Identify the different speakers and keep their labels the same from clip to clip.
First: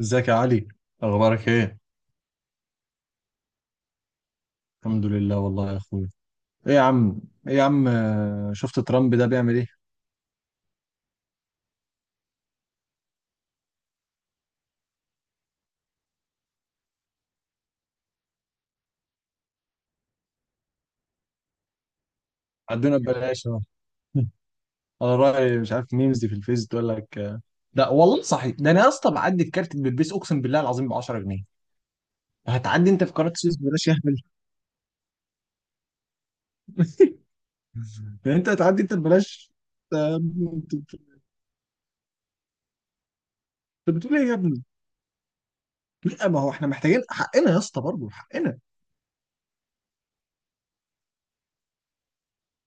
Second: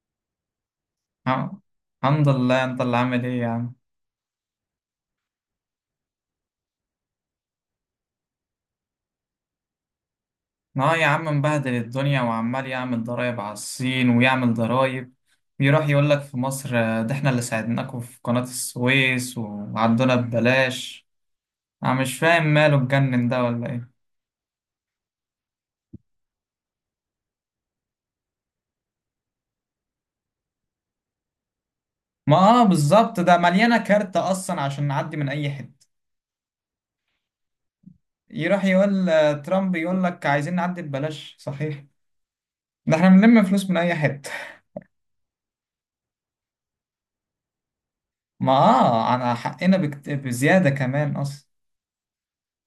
Speaker 1: ازيك يا علي؟ اخبارك
Speaker 2: الحم-
Speaker 1: ايه؟
Speaker 2: الحمد لله، انت اللي عامل ايه يا عم؟
Speaker 1: الحمد لله والله يا اخويا. ايه يا عم؟ ايه يا عم، شفت ترامب ده بيعمل ايه؟
Speaker 2: اه يا عم، مبهدل الدنيا وعمال يعمل ضرايب على الصين ويعمل ضرايب. بيروح يقول لك في مصر، ده احنا اللي ساعدناكم في قناة السويس وعدونا ببلاش. انا مش فاهم ماله،
Speaker 1: عدونا
Speaker 2: اتجنن ده
Speaker 1: ببلاش اهو.
Speaker 2: ولا ايه؟
Speaker 1: على رأي مش عارف، ميمز دي في الفيس تقول لك لا والله صحيح، ده انا يا اسطى بعدي الكارت بلبس، اقسم بالله العظيم ب 10 جنيه.
Speaker 2: ما اه،
Speaker 1: هتعدي انت في
Speaker 2: بالظبط
Speaker 1: قناة
Speaker 2: ده
Speaker 1: السويس
Speaker 2: مليانة
Speaker 1: ببلاش يا اهبل؟
Speaker 2: كارت اصلا عشان نعدي من اي حتة.
Speaker 1: يعني انت
Speaker 2: يروح
Speaker 1: هتعدي انت
Speaker 2: يقول،
Speaker 1: ببلاش؟
Speaker 2: ترامب يقول
Speaker 1: آه،
Speaker 2: لك عايزين
Speaker 1: انت،
Speaker 2: نعدي ببلاش صحيح؟ ده احنا بنلم فلوس من اي
Speaker 1: أنت بتقول ايه
Speaker 2: حتة.
Speaker 1: يا ابني؟ لا ما هو احنا محتاجين حقنا يا اسطى، برضه
Speaker 2: ما
Speaker 1: حقنا.
Speaker 2: اه، على حقنا بزيادة كمان اصلا.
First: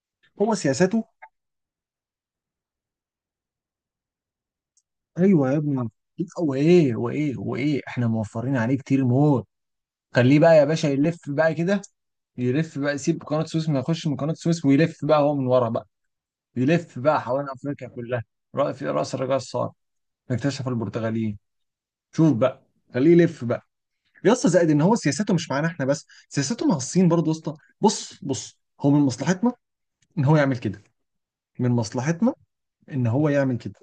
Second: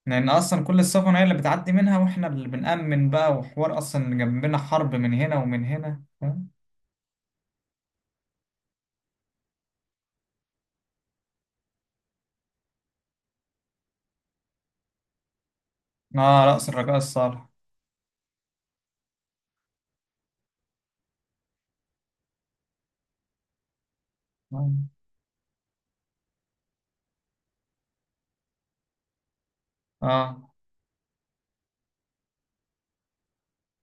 Speaker 2: لأن
Speaker 1: هو
Speaker 2: أصلا كل
Speaker 1: سياساته.
Speaker 2: السفن هي اللي بتعدي منها، وإحنا اللي بنأمن بقى، وحوار أصلا جنبنا حرب من هنا
Speaker 1: ايوه يا
Speaker 2: ومن
Speaker 1: ابني.
Speaker 2: هنا،
Speaker 1: لا
Speaker 2: فاهم؟
Speaker 1: وايه وايه وايه، احنا موفرين عليه كتير موت. خليه بقى يا باشا يلف بقى كده. يلف بقى يسيب قناة السويس، ما يخش من قناة السويس ويلف بقى هو من ورا بقى.
Speaker 2: آه، رأس الرجاء
Speaker 1: يلف بقى
Speaker 2: الصالح.
Speaker 1: حوالين أفريقيا كلها. رأي في رأس الرجاء الصقر. اكتشف البرتغاليين. شوف بقى. خليه يلف بقى. يا اسطى
Speaker 2: آه.
Speaker 1: زائد ان هو سياسته مش معانا احنا بس، سياسته مع الصين برضه يا اسطى. بص بص هو من مصلحتنا ان هو
Speaker 2: آه.
Speaker 1: يعمل كده. من مصلحتنا ان هو يعمل كده.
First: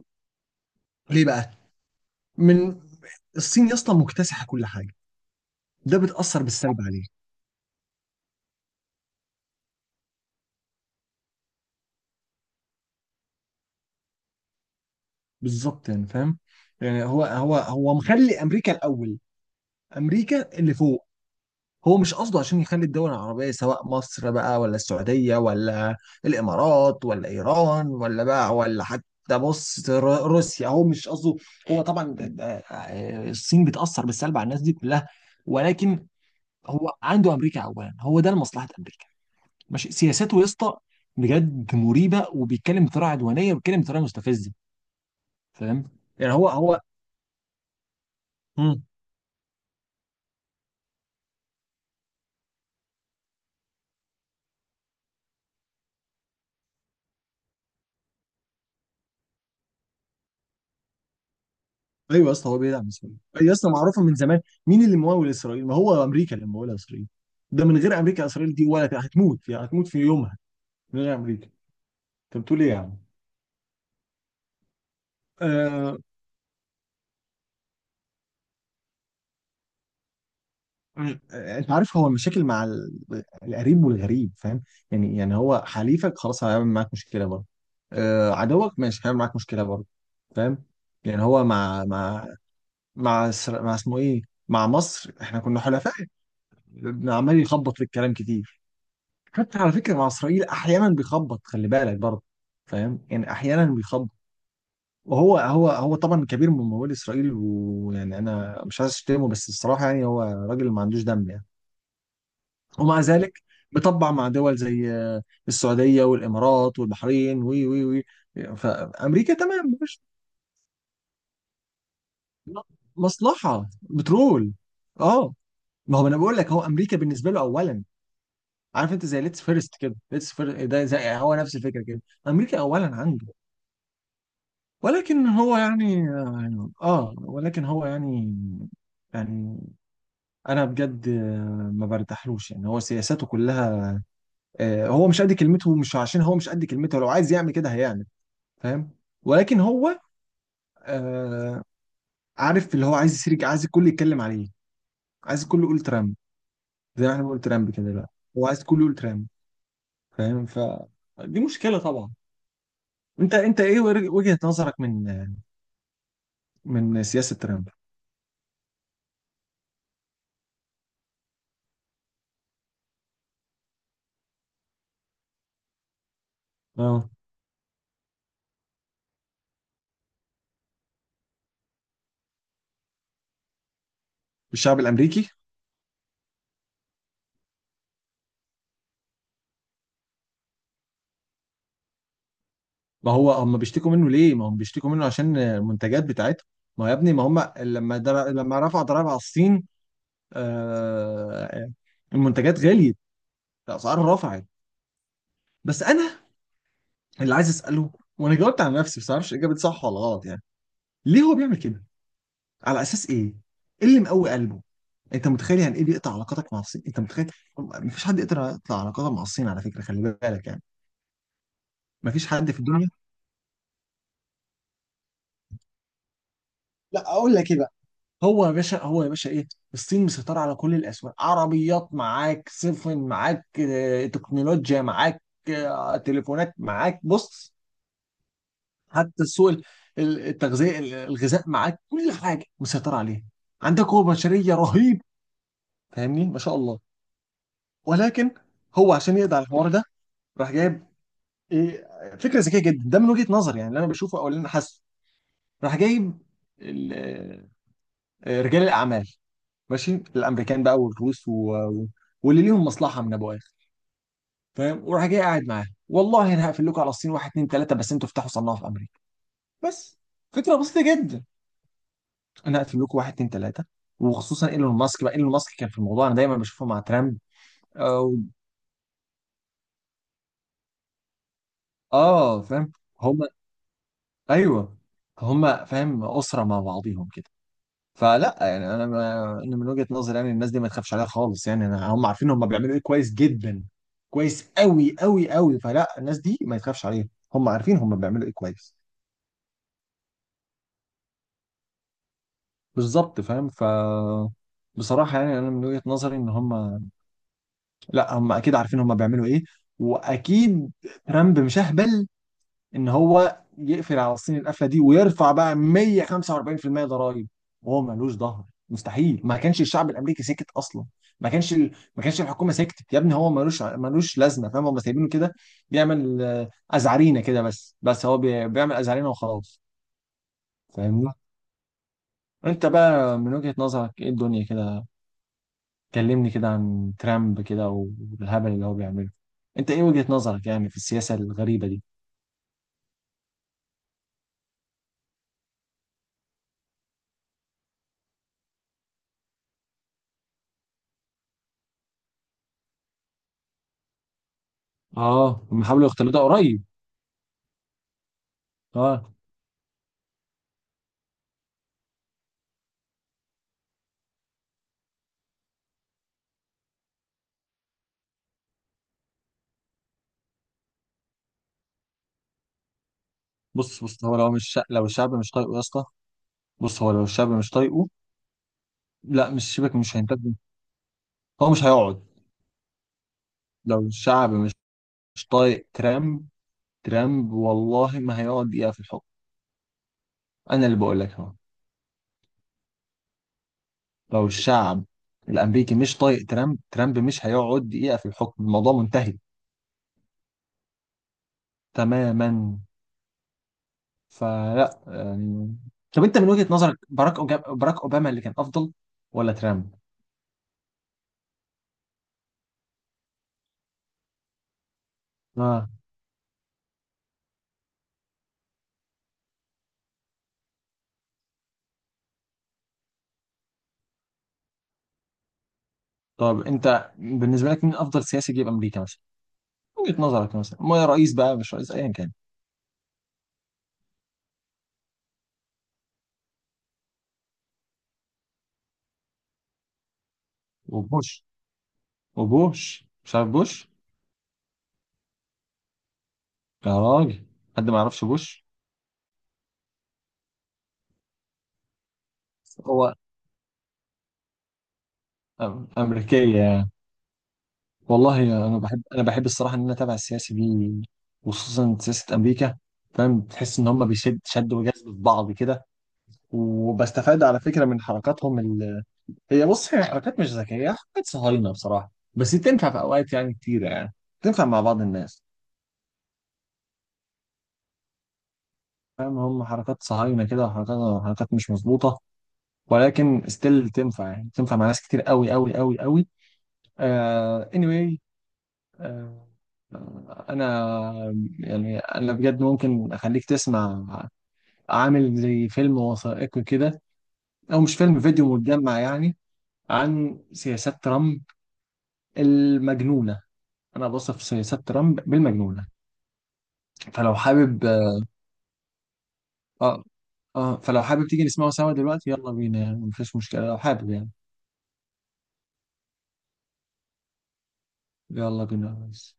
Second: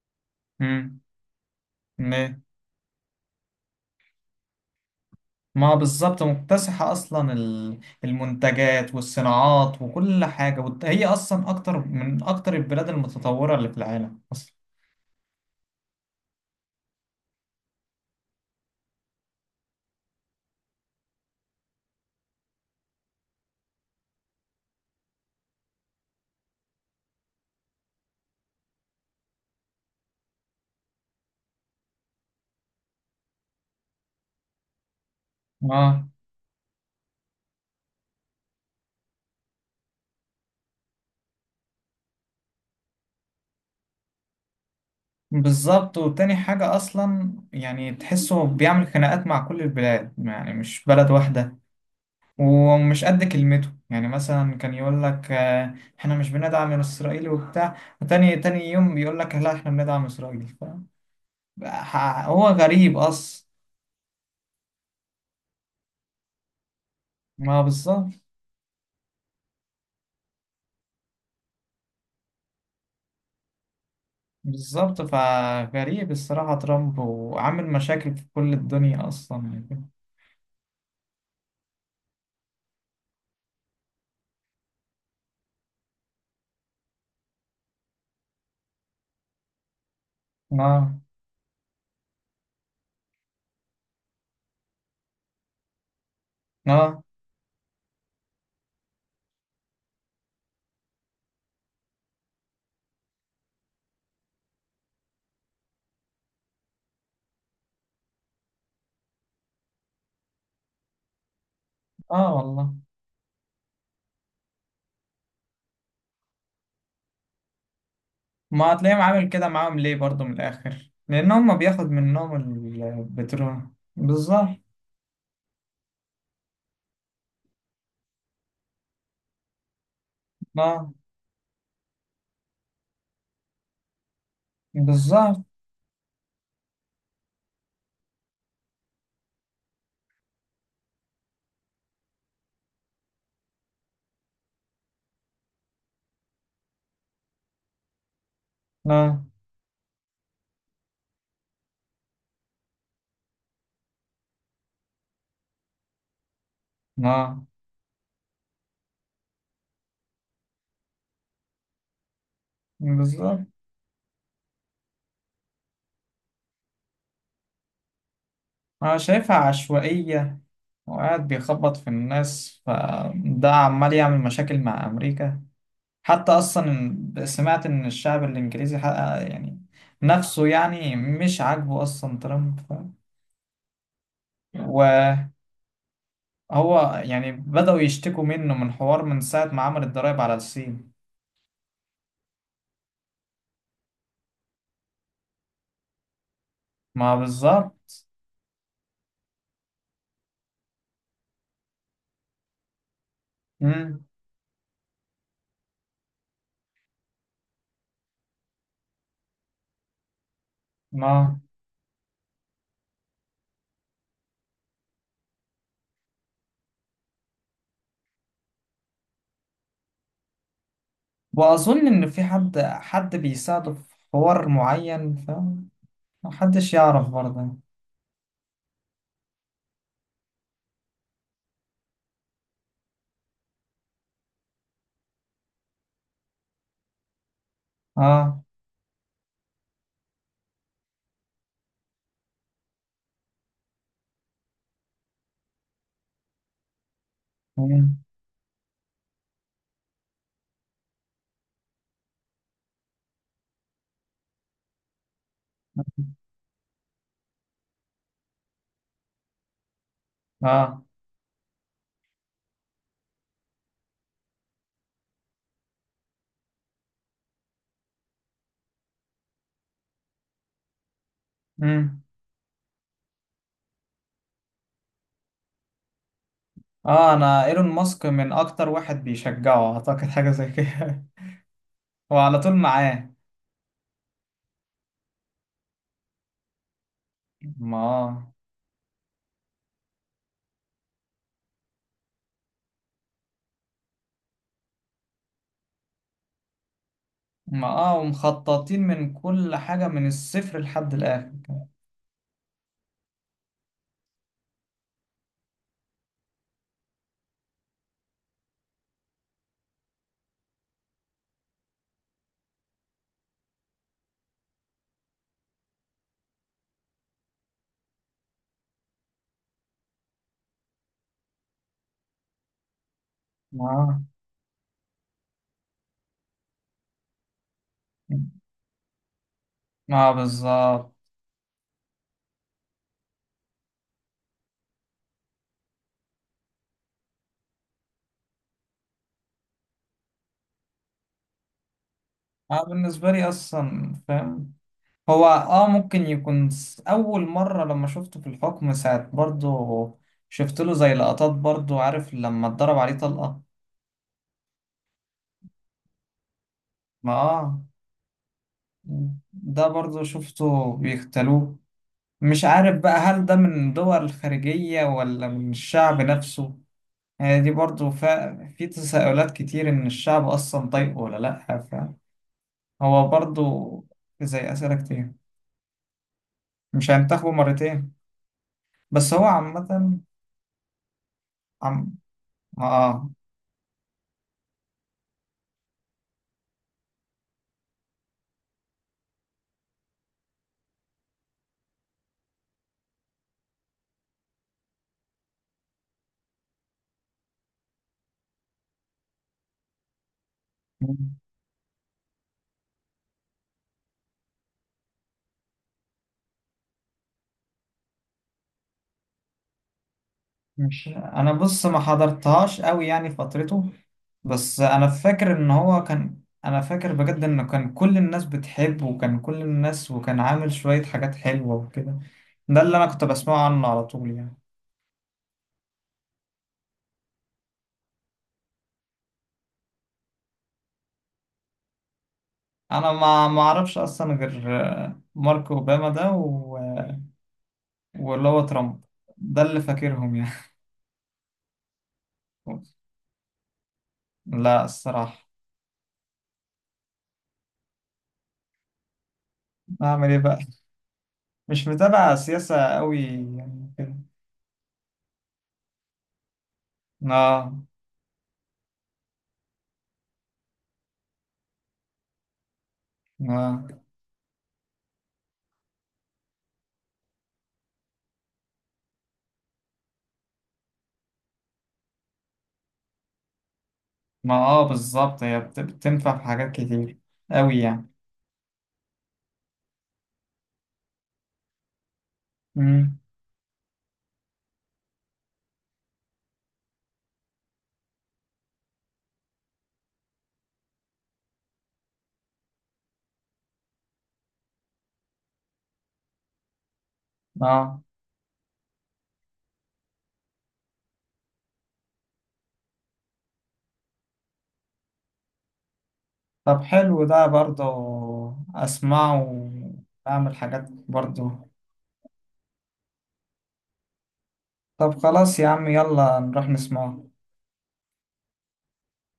Speaker 2: مم.
Speaker 1: ليه بقى؟
Speaker 2: ليه؟
Speaker 1: من الصين يا اسطى مكتسحه كل حاجه.
Speaker 2: ما
Speaker 1: ده
Speaker 2: بالظبط،
Speaker 1: بتأثر بالسلب
Speaker 2: مكتسحة
Speaker 1: عليه.
Speaker 2: أصلا المنتجات والصناعات وكل حاجة هي أصلا أكتر من أكتر البلاد المتطورة اللي في العالم أصلا.
Speaker 1: بالظبط يعني فاهم. يعني هو مخلي امريكا الاول. امريكا اللي فوق. هو مش قصده عشان يخلي الدول العربيه، سواء مصر بقى ولا السعوديه ولا الامارات ولا ايران ولا بقى، ولا حتى بص روسيا، هو مش قصده. هو طبعا الصين بتاثر بالسلب على الناس دي كلها. ولكن
Speaker 2: آه
Speaker 1: هو عنده امريكا اولا، هو ده لمصلحه امريكا. ماشي سياساته يا اسطى بجد مريبه، وبيتكلم بطريقه عدوانيه وبيتكلم بطريقه مستفزه. فاهم؟
Speaker 2: بالظبط.
Speaker 1: يعني
Speaker 2: وتاني حاجة
Speaker 1: هو،
Speaker 2: أصلا، يعني تحسه
Speaker 1: هو،
Speaker 2: بيعمل خناقات مع كل البلاد، يعني مش بلد واحدة. ومش قد كلمته يعني، مثلا كان يقول لك، احنا مش بندعم اسرائيل وبتاع، وتاني تاني يوم بيقول لك لا احنا بندعم اسرائيل، فاهم؟
Speaker 1: ايوه يا
Speaker 2: هو
Speaker 1: اسطى، هو بيدعم
Speaker 2: غريب
Speaker 1: اسرائيل
Speaker 2: اصلا.
Speaker 1: ايوه يا اسطى، معروفه من زمان. مين اللي ممول اسرائيل؟ ما هو امريكا اللي مموله اسرائيل.
Speaker 2: ما
Speaker 1: ده من غير
Speaker 2: بالظبط.
Speaker 1: امريكا، اسرائيل دي ولا هتموت يعني، هتموت في يومها. من غير امريكا. انت بتقول ايه يا عم؟
Speaker 2: بالظبط
Speaker 1: آه،
Speaker 2: فغريب الصراحة ترامب، وعامل مشاكل في كل الدنيا اصلا. يعني.
Speaker 1: انت عارف هو المشاكل مع القريب والغريب. فاهم؟ يعني هو حليفك خلاص هيعمل معاك مشكله برضه. عدوك ماشي هيعمل معاك مشكله برضه. فاهم؟
Speaker 2: اه،
Speaker 1: يعني هو مع, مع اسمه ايه، مع مصر، احنا كنا حلفاء.
Speaker 2: اه،
Speaker 1: عمال يخبط في الكلام كتير. حتى على فكره مع اسرائيل احيانا بيخبط، خلي بالك برضه. فاهم يعني احيانا بيخبط. وهو هو هو طبعا كبير من ممول اسرائيل، ويعني انا مش عايز اشتمه بس الصراحه يعني هو راجل ما عندوش دم يعني.
Speaker 2: اه والله.
Speaker 1: ومع ذلك بيطبع مع دول زي السعوديه والامارات والبحرين وي وي وي
Speaker 2: ما هتلاقيهم عامل
Speaker 1: فامريكا
Speaker 2: كده
Speaker 1: تمام،
Speaker 2: معاهم ليه
Speaker 1: مفيش
Speaker 2: برضه؟ من الاخر، لان هم بياخد منهم
Speaker 1: مصلحه
Speaker 2: البترول. بالظبط.
Speaker 1: بترول. اه. ما هو انا بقول لك هو امريكا بالنسبه له اولا. عارف انت زي ليتس فيرست كده، ليتس فيرست ده
Speaker 2: اه،
Speaker 1: زي هو نفس الفكره كده. امريكا اولا عنده. ولكن
Speaker 2: بالظبط.
Speaker 1: هو يعني ولكن هو يعني، يعني انا بجد ما برتاحلوش يعني، هو سياساته كلها هو مش قد كلمته، مش عشان هو مش قد كلمته لو عايز يعمل كده هيعمل. فاهم؟
Speaker 2: اه،
Speaker 1: ولكن هو آه، عارف اللي هو عايز يسرق، عايز الكل يتكلم عليه. عايز الكل يقول ترامب، زي ما احنا بنقول
Speaker 2: اه،
Speaker 1: ترامب كده دلوقتي. هو عايز الكل يقول ترامب. فاهم؟ فدي مشكلة طبعا. انت
Speaker 2: بالظبط.
Speaker 1: انت ايه وجهة نظرك من، من سياسة ترامب؟
Speaker 2: أنا شايفها عشوائية، وقاعد بيخبط في الناس، فده عمال يعمل مشاكل مع أمريكا. حتى أصلا،
Speaker 1: اه.
Speaker 2: سمعت إن الشعب الإنجليزي حقق يعني نفسه، يعني مش عاجبه أصلا ترامب
Speaker 1: الشعب الامريكي.
Speaker 2: وهو يعني، بدأوا يشتكوا منه من حوار، من ساعة ما عمل الضرايب على الصين.
Speaker 1: ما هو هم بيشتكوا منه ليه؟ ما هم بيشتكوا منه عشان المنتجات بتاعتهم. ما هو يا ابني
Speaker 2: ما
Speaker 1: ما هم لما
Speaker 2: بالظبط.
Speaker 1: لما رفع ضرائب على الصين، آه... المنتجات غليت، الاسعار
Speaker 2: مم.
Speaker 1: رفعت. بس انا اللي عايز اساله، وانا جاوبت على نفسي بس معرفش اجابه صح ولا غلط يعني، ليه هو
Speaker 2: ما،
Speaker 1: بيعمل كده؟ على اساس ايه؟ ايه اللي مقوي قلبه؟ انت متخيل يعني ايه بيقطع علاقاتك مع الصين؟ انت متخيل؟ مفيش حد يقدر يقطع علاقاته مع الصين، على فكره خلي بالك يعني.
Speaker 2: وأظن إن في
Speaker 1: مفيش حد
Speaker 2: حد
Speaker 1: في الدنيا.
Speaker 2: حد بيساعده في حوار معين، فمحدش
Speaker 1: لا
Speaker 2: يعرف
Speaker 1: اقول لك
Speaker 2: برضه.
Speaker 1: ايه بقى، هو يا باشا هو يا باشا ايه، الصين مسيطره على كل الاسواق. عربيات معاك، سفن معاك، تكنولوجيا معاك، تليفونات معاك، بص
Speaker 2: آه.
Speaker 1: حتى السوق التغذيه الغذاء معاك، كل حاجه مسيطره عليها. عندك قوه بشريه رهيب، فاهمني ما شاء الله.
Speaker 2: مم.
Speaker 1: ولكن هو عشان يقضي على الحوار ده، راح جايب ايه، فكره ذكيه جدا ده من وجهه نظري يعني، اللي انا بشوفه او اللي انا حاسه. راح جايب رجال الاعمال ماشي، الامريكان بقى
Speaker 2: آه.
Speaker 1: والروس واللي ليهم مصلحه من ابو اخر. فاهم؟ وراح جاي قاعد معاه، والله انا هقفل لكم على الصين واحد اتنين تلاته بس انتوا افتحوا صناعه في امريكا. بس فكره بسيطه جدا،
Speaker 2: امم
Speaker 1: انا هقفل لكم واحد اتنين تلاته. وخصوصا ايلون ماسك بقى، ايلون ماسك كان في الموضوع، انا دايما بشوفه مع
Speaker 2: اه،
Speaker 1: ترامب.
Speaker 2: انا ايلون ماسك
Speaker 1: أو...
Speaker 2: من اكتر واحد بيشجعه، اعتقد حاجه زي كده. هو على
Speaker 1: اه
Speaker 2: طول
Speaker 1: فاهم.
Speaker 2: معاه.
Speaker 1: هم. ايوه. هم فاهم اسره مع بعضيهم كده.
Speaker 2: ما آه.
Speaker 1: فلا يعني انا انا من وجهة نظري يعني الناس دي ما تخافش عليها خالص يعني، هم عارفين هم بيعملوا ايه كويس جدا، كويس قوي قوي قوي. فلا الناس دي ما يتخافش عليها، هم
Speaker 2: ما
Speaker 1: عارفين هم
Speaker 2: اه،
Speaker 1: بيعملوا ايه كويس.
Speaker 2: ومخططين من كل حاجه من الصفر لحد الاخر.
Speaker 1: بالظبط فاهم بصراحة يعني انا من وجهة نظري ان هم، لا هم اكيد عارفين هم بيعملوا ايه. واكيد ترامب مش اهبل ان هو يقفل على الصين القفله دي ويرفع بقى 145% ضرائب وهو ملوش ظهر. مستحيل، ما كانش الشعب الامريكي سكت اصلا، ما كانش ما كانش الحكومه سكتت يا ابني، هو ملوش
Speaker 2: ما آه.
Speaker 1: ملوش لازمه. فاهم؟ هم سايبينه كده بيعمل ازعرينه كده بس، هو بيعمل ازعرينه وخلاص.
Speaker 2: ما آه، بالظبط.
Speaker 1: فاهمني؟ انت بقى من وجهة نظرك ايه الدنيا كده؟ كلمني كده عن ترامب، كده والهبل اللي هو بيعمله. انت ايه وجهة نظرك يعني في السياسة الغريبة دي؟
Speaker 2: انا بالنسبه لي اصلا فاهم. هو ممكن يكون اول مره لما شفته في الحكم ساعه برضه. شفت له زي لقطات برضه، عارف لما اتضرب عليه طلقه.
Speaker 1: اه. هم حاولوا يختلطوا قريب.
Speaker 2: ما اه.
Speaker 1: اه.
Speaker 2: ده برضه شفته بيختلوه. مش عارف بقى، هل ده من دول الخارجية ولا من الشعب نفسه. يعني دي برضو في تساؤلات كتير إن الشعب أصلا طيب ولا لأ. فهو برضو
Speaker 1: بص بص هو لو مش
Speaker 2: زي
Speaker 1: شا...
Speaker 2: أسئلة
Speaker 1: لو
Speaker 2: كتير.
Speaker 1: الشعب مش طايقه يا اسطى، بص
Speaker 2: مش
Speaker 1: هو لو الشعب
Speaker 2: هينتخبوا
Speaker 1: مش طايقه،
Speaker 2: مرتين. بس هو
Speaker 1: لا مش شبك مش
Speaker 2: عامة.
Speaker 1: هينتج، هو مش
Speaker 2: عم...
Speaker 1: هيقعد.
Speaker 2: آه.
Speaker 1: لو الشعب مش، مش طايق ترامب، ترامب والله ما هيقعد دقيقة في الحكم. انا اللي بقول لك اهو، لو الشعب الامريكي مش طايق ترامب، ترامب مش هيقعد دقيقة في الحكم، الموضوع منتهي تماما. فلا يعني، طب انت من وجهة نظرك باراك اوباما اللي كان افضل ولا ترامب؟
Speaker 2: مش أنا، بص ما حضرتهاش أوي يعني فترته. بس
Speaker 1: اه.
Speaker 2: انا فاكر بجد انه كان كل الناس بتحبه، وكان كل الناس وكان عامل شوية حاجات حلوة وكده. ده اللي انا كنت بسمعه عنه على طول يعني.
Speaker 1: طب انت بالنسبة لك مين افضل سياسي جه في امريكا مثلا؟ وجهة نظرك مثلا ما رئيس بقى، مش رئيس ايا كان.
Speaker 2: انا ما اعرفش اصلا غير مارك اوباما ده واللي هو ترامب. ده اللي فاكرهم يعني.
Speaker 1: وبوش. مش عارف بوش؟
Speaker 2: لا، الصراحة
Speaker 1: يا راجل، حد ما يعرفش بوش؟
Speaker 2: اعمل ايه بقى، مش متابع سياسة
Speaker 1: هو
Speaker 2: قوي يعني كده.
Speaker 1: امريكيه يعني.
Speaker 2: اه.
Speaker 1: والله انا بحب، الصراحه ان انا اتابع السياسه دي وخصوصا سياسه امريكا. فاهم؟ تحس ان
Speaker 2: اه.
Speaker 1: هم بيشد شد وجذب في بعض كده. وبستفاد على فكره من حركاتهم هي بص هي حركات مش ذكيه، حركات صهاينه بصراحه، بس تنفع في اوقات يعني كتيره يعني،
Speaker 2: ما
Speaker 1: تنفع مع
Speaker 2: اه،
Speaker 1: بعض
Speaker 2: بالظبط.
Speaker 1: الناس.
Speaker 2: هي بتنفع في حاجات كتير قوي يعني.
Speaker 1: فاهم؟ هم حركات صهاينه كده وحركات، حركات مش مظبوطه.
Speaker 2: امم.
Speaker 1: ولكن ستيل تنفع يعني، تنفع مع ناس كتير قوي قوي قوي قوي. آه anyway. آه. انا، يعني انا بجد ممكن اخليك تسمع عامل زي فيلم وثائقي كده، او مش
Speaker 2: اه،
Speaker 1: فيلم، فيديو متجمع يعني، عن سياسات ترامب المجنونة. انا بوصف سياسات ترامب بالمجنونة.
Speaker 2: طب حلو
Speaker 1: فلو
Speaker 2: ده برضه،
Speaker 1: حابب،
Speaker 2: أسمعه
Speaker 1: اه.
Speaker 2: وأعمل
Speaker 1: اه
Speaker 2: حاجات
Speaker 1: فلو حابب تيجي
Speaker 2: برضه.
Speaker 1: نسمعه سوا دلوقتي، يلا بينا يعني، مفيش مشكلة لو حابب يعني.
Speaker 2: طب خلاص يا عم، يلا نروح نسمعه.
Speaker 1: يلا بينا يا ريس.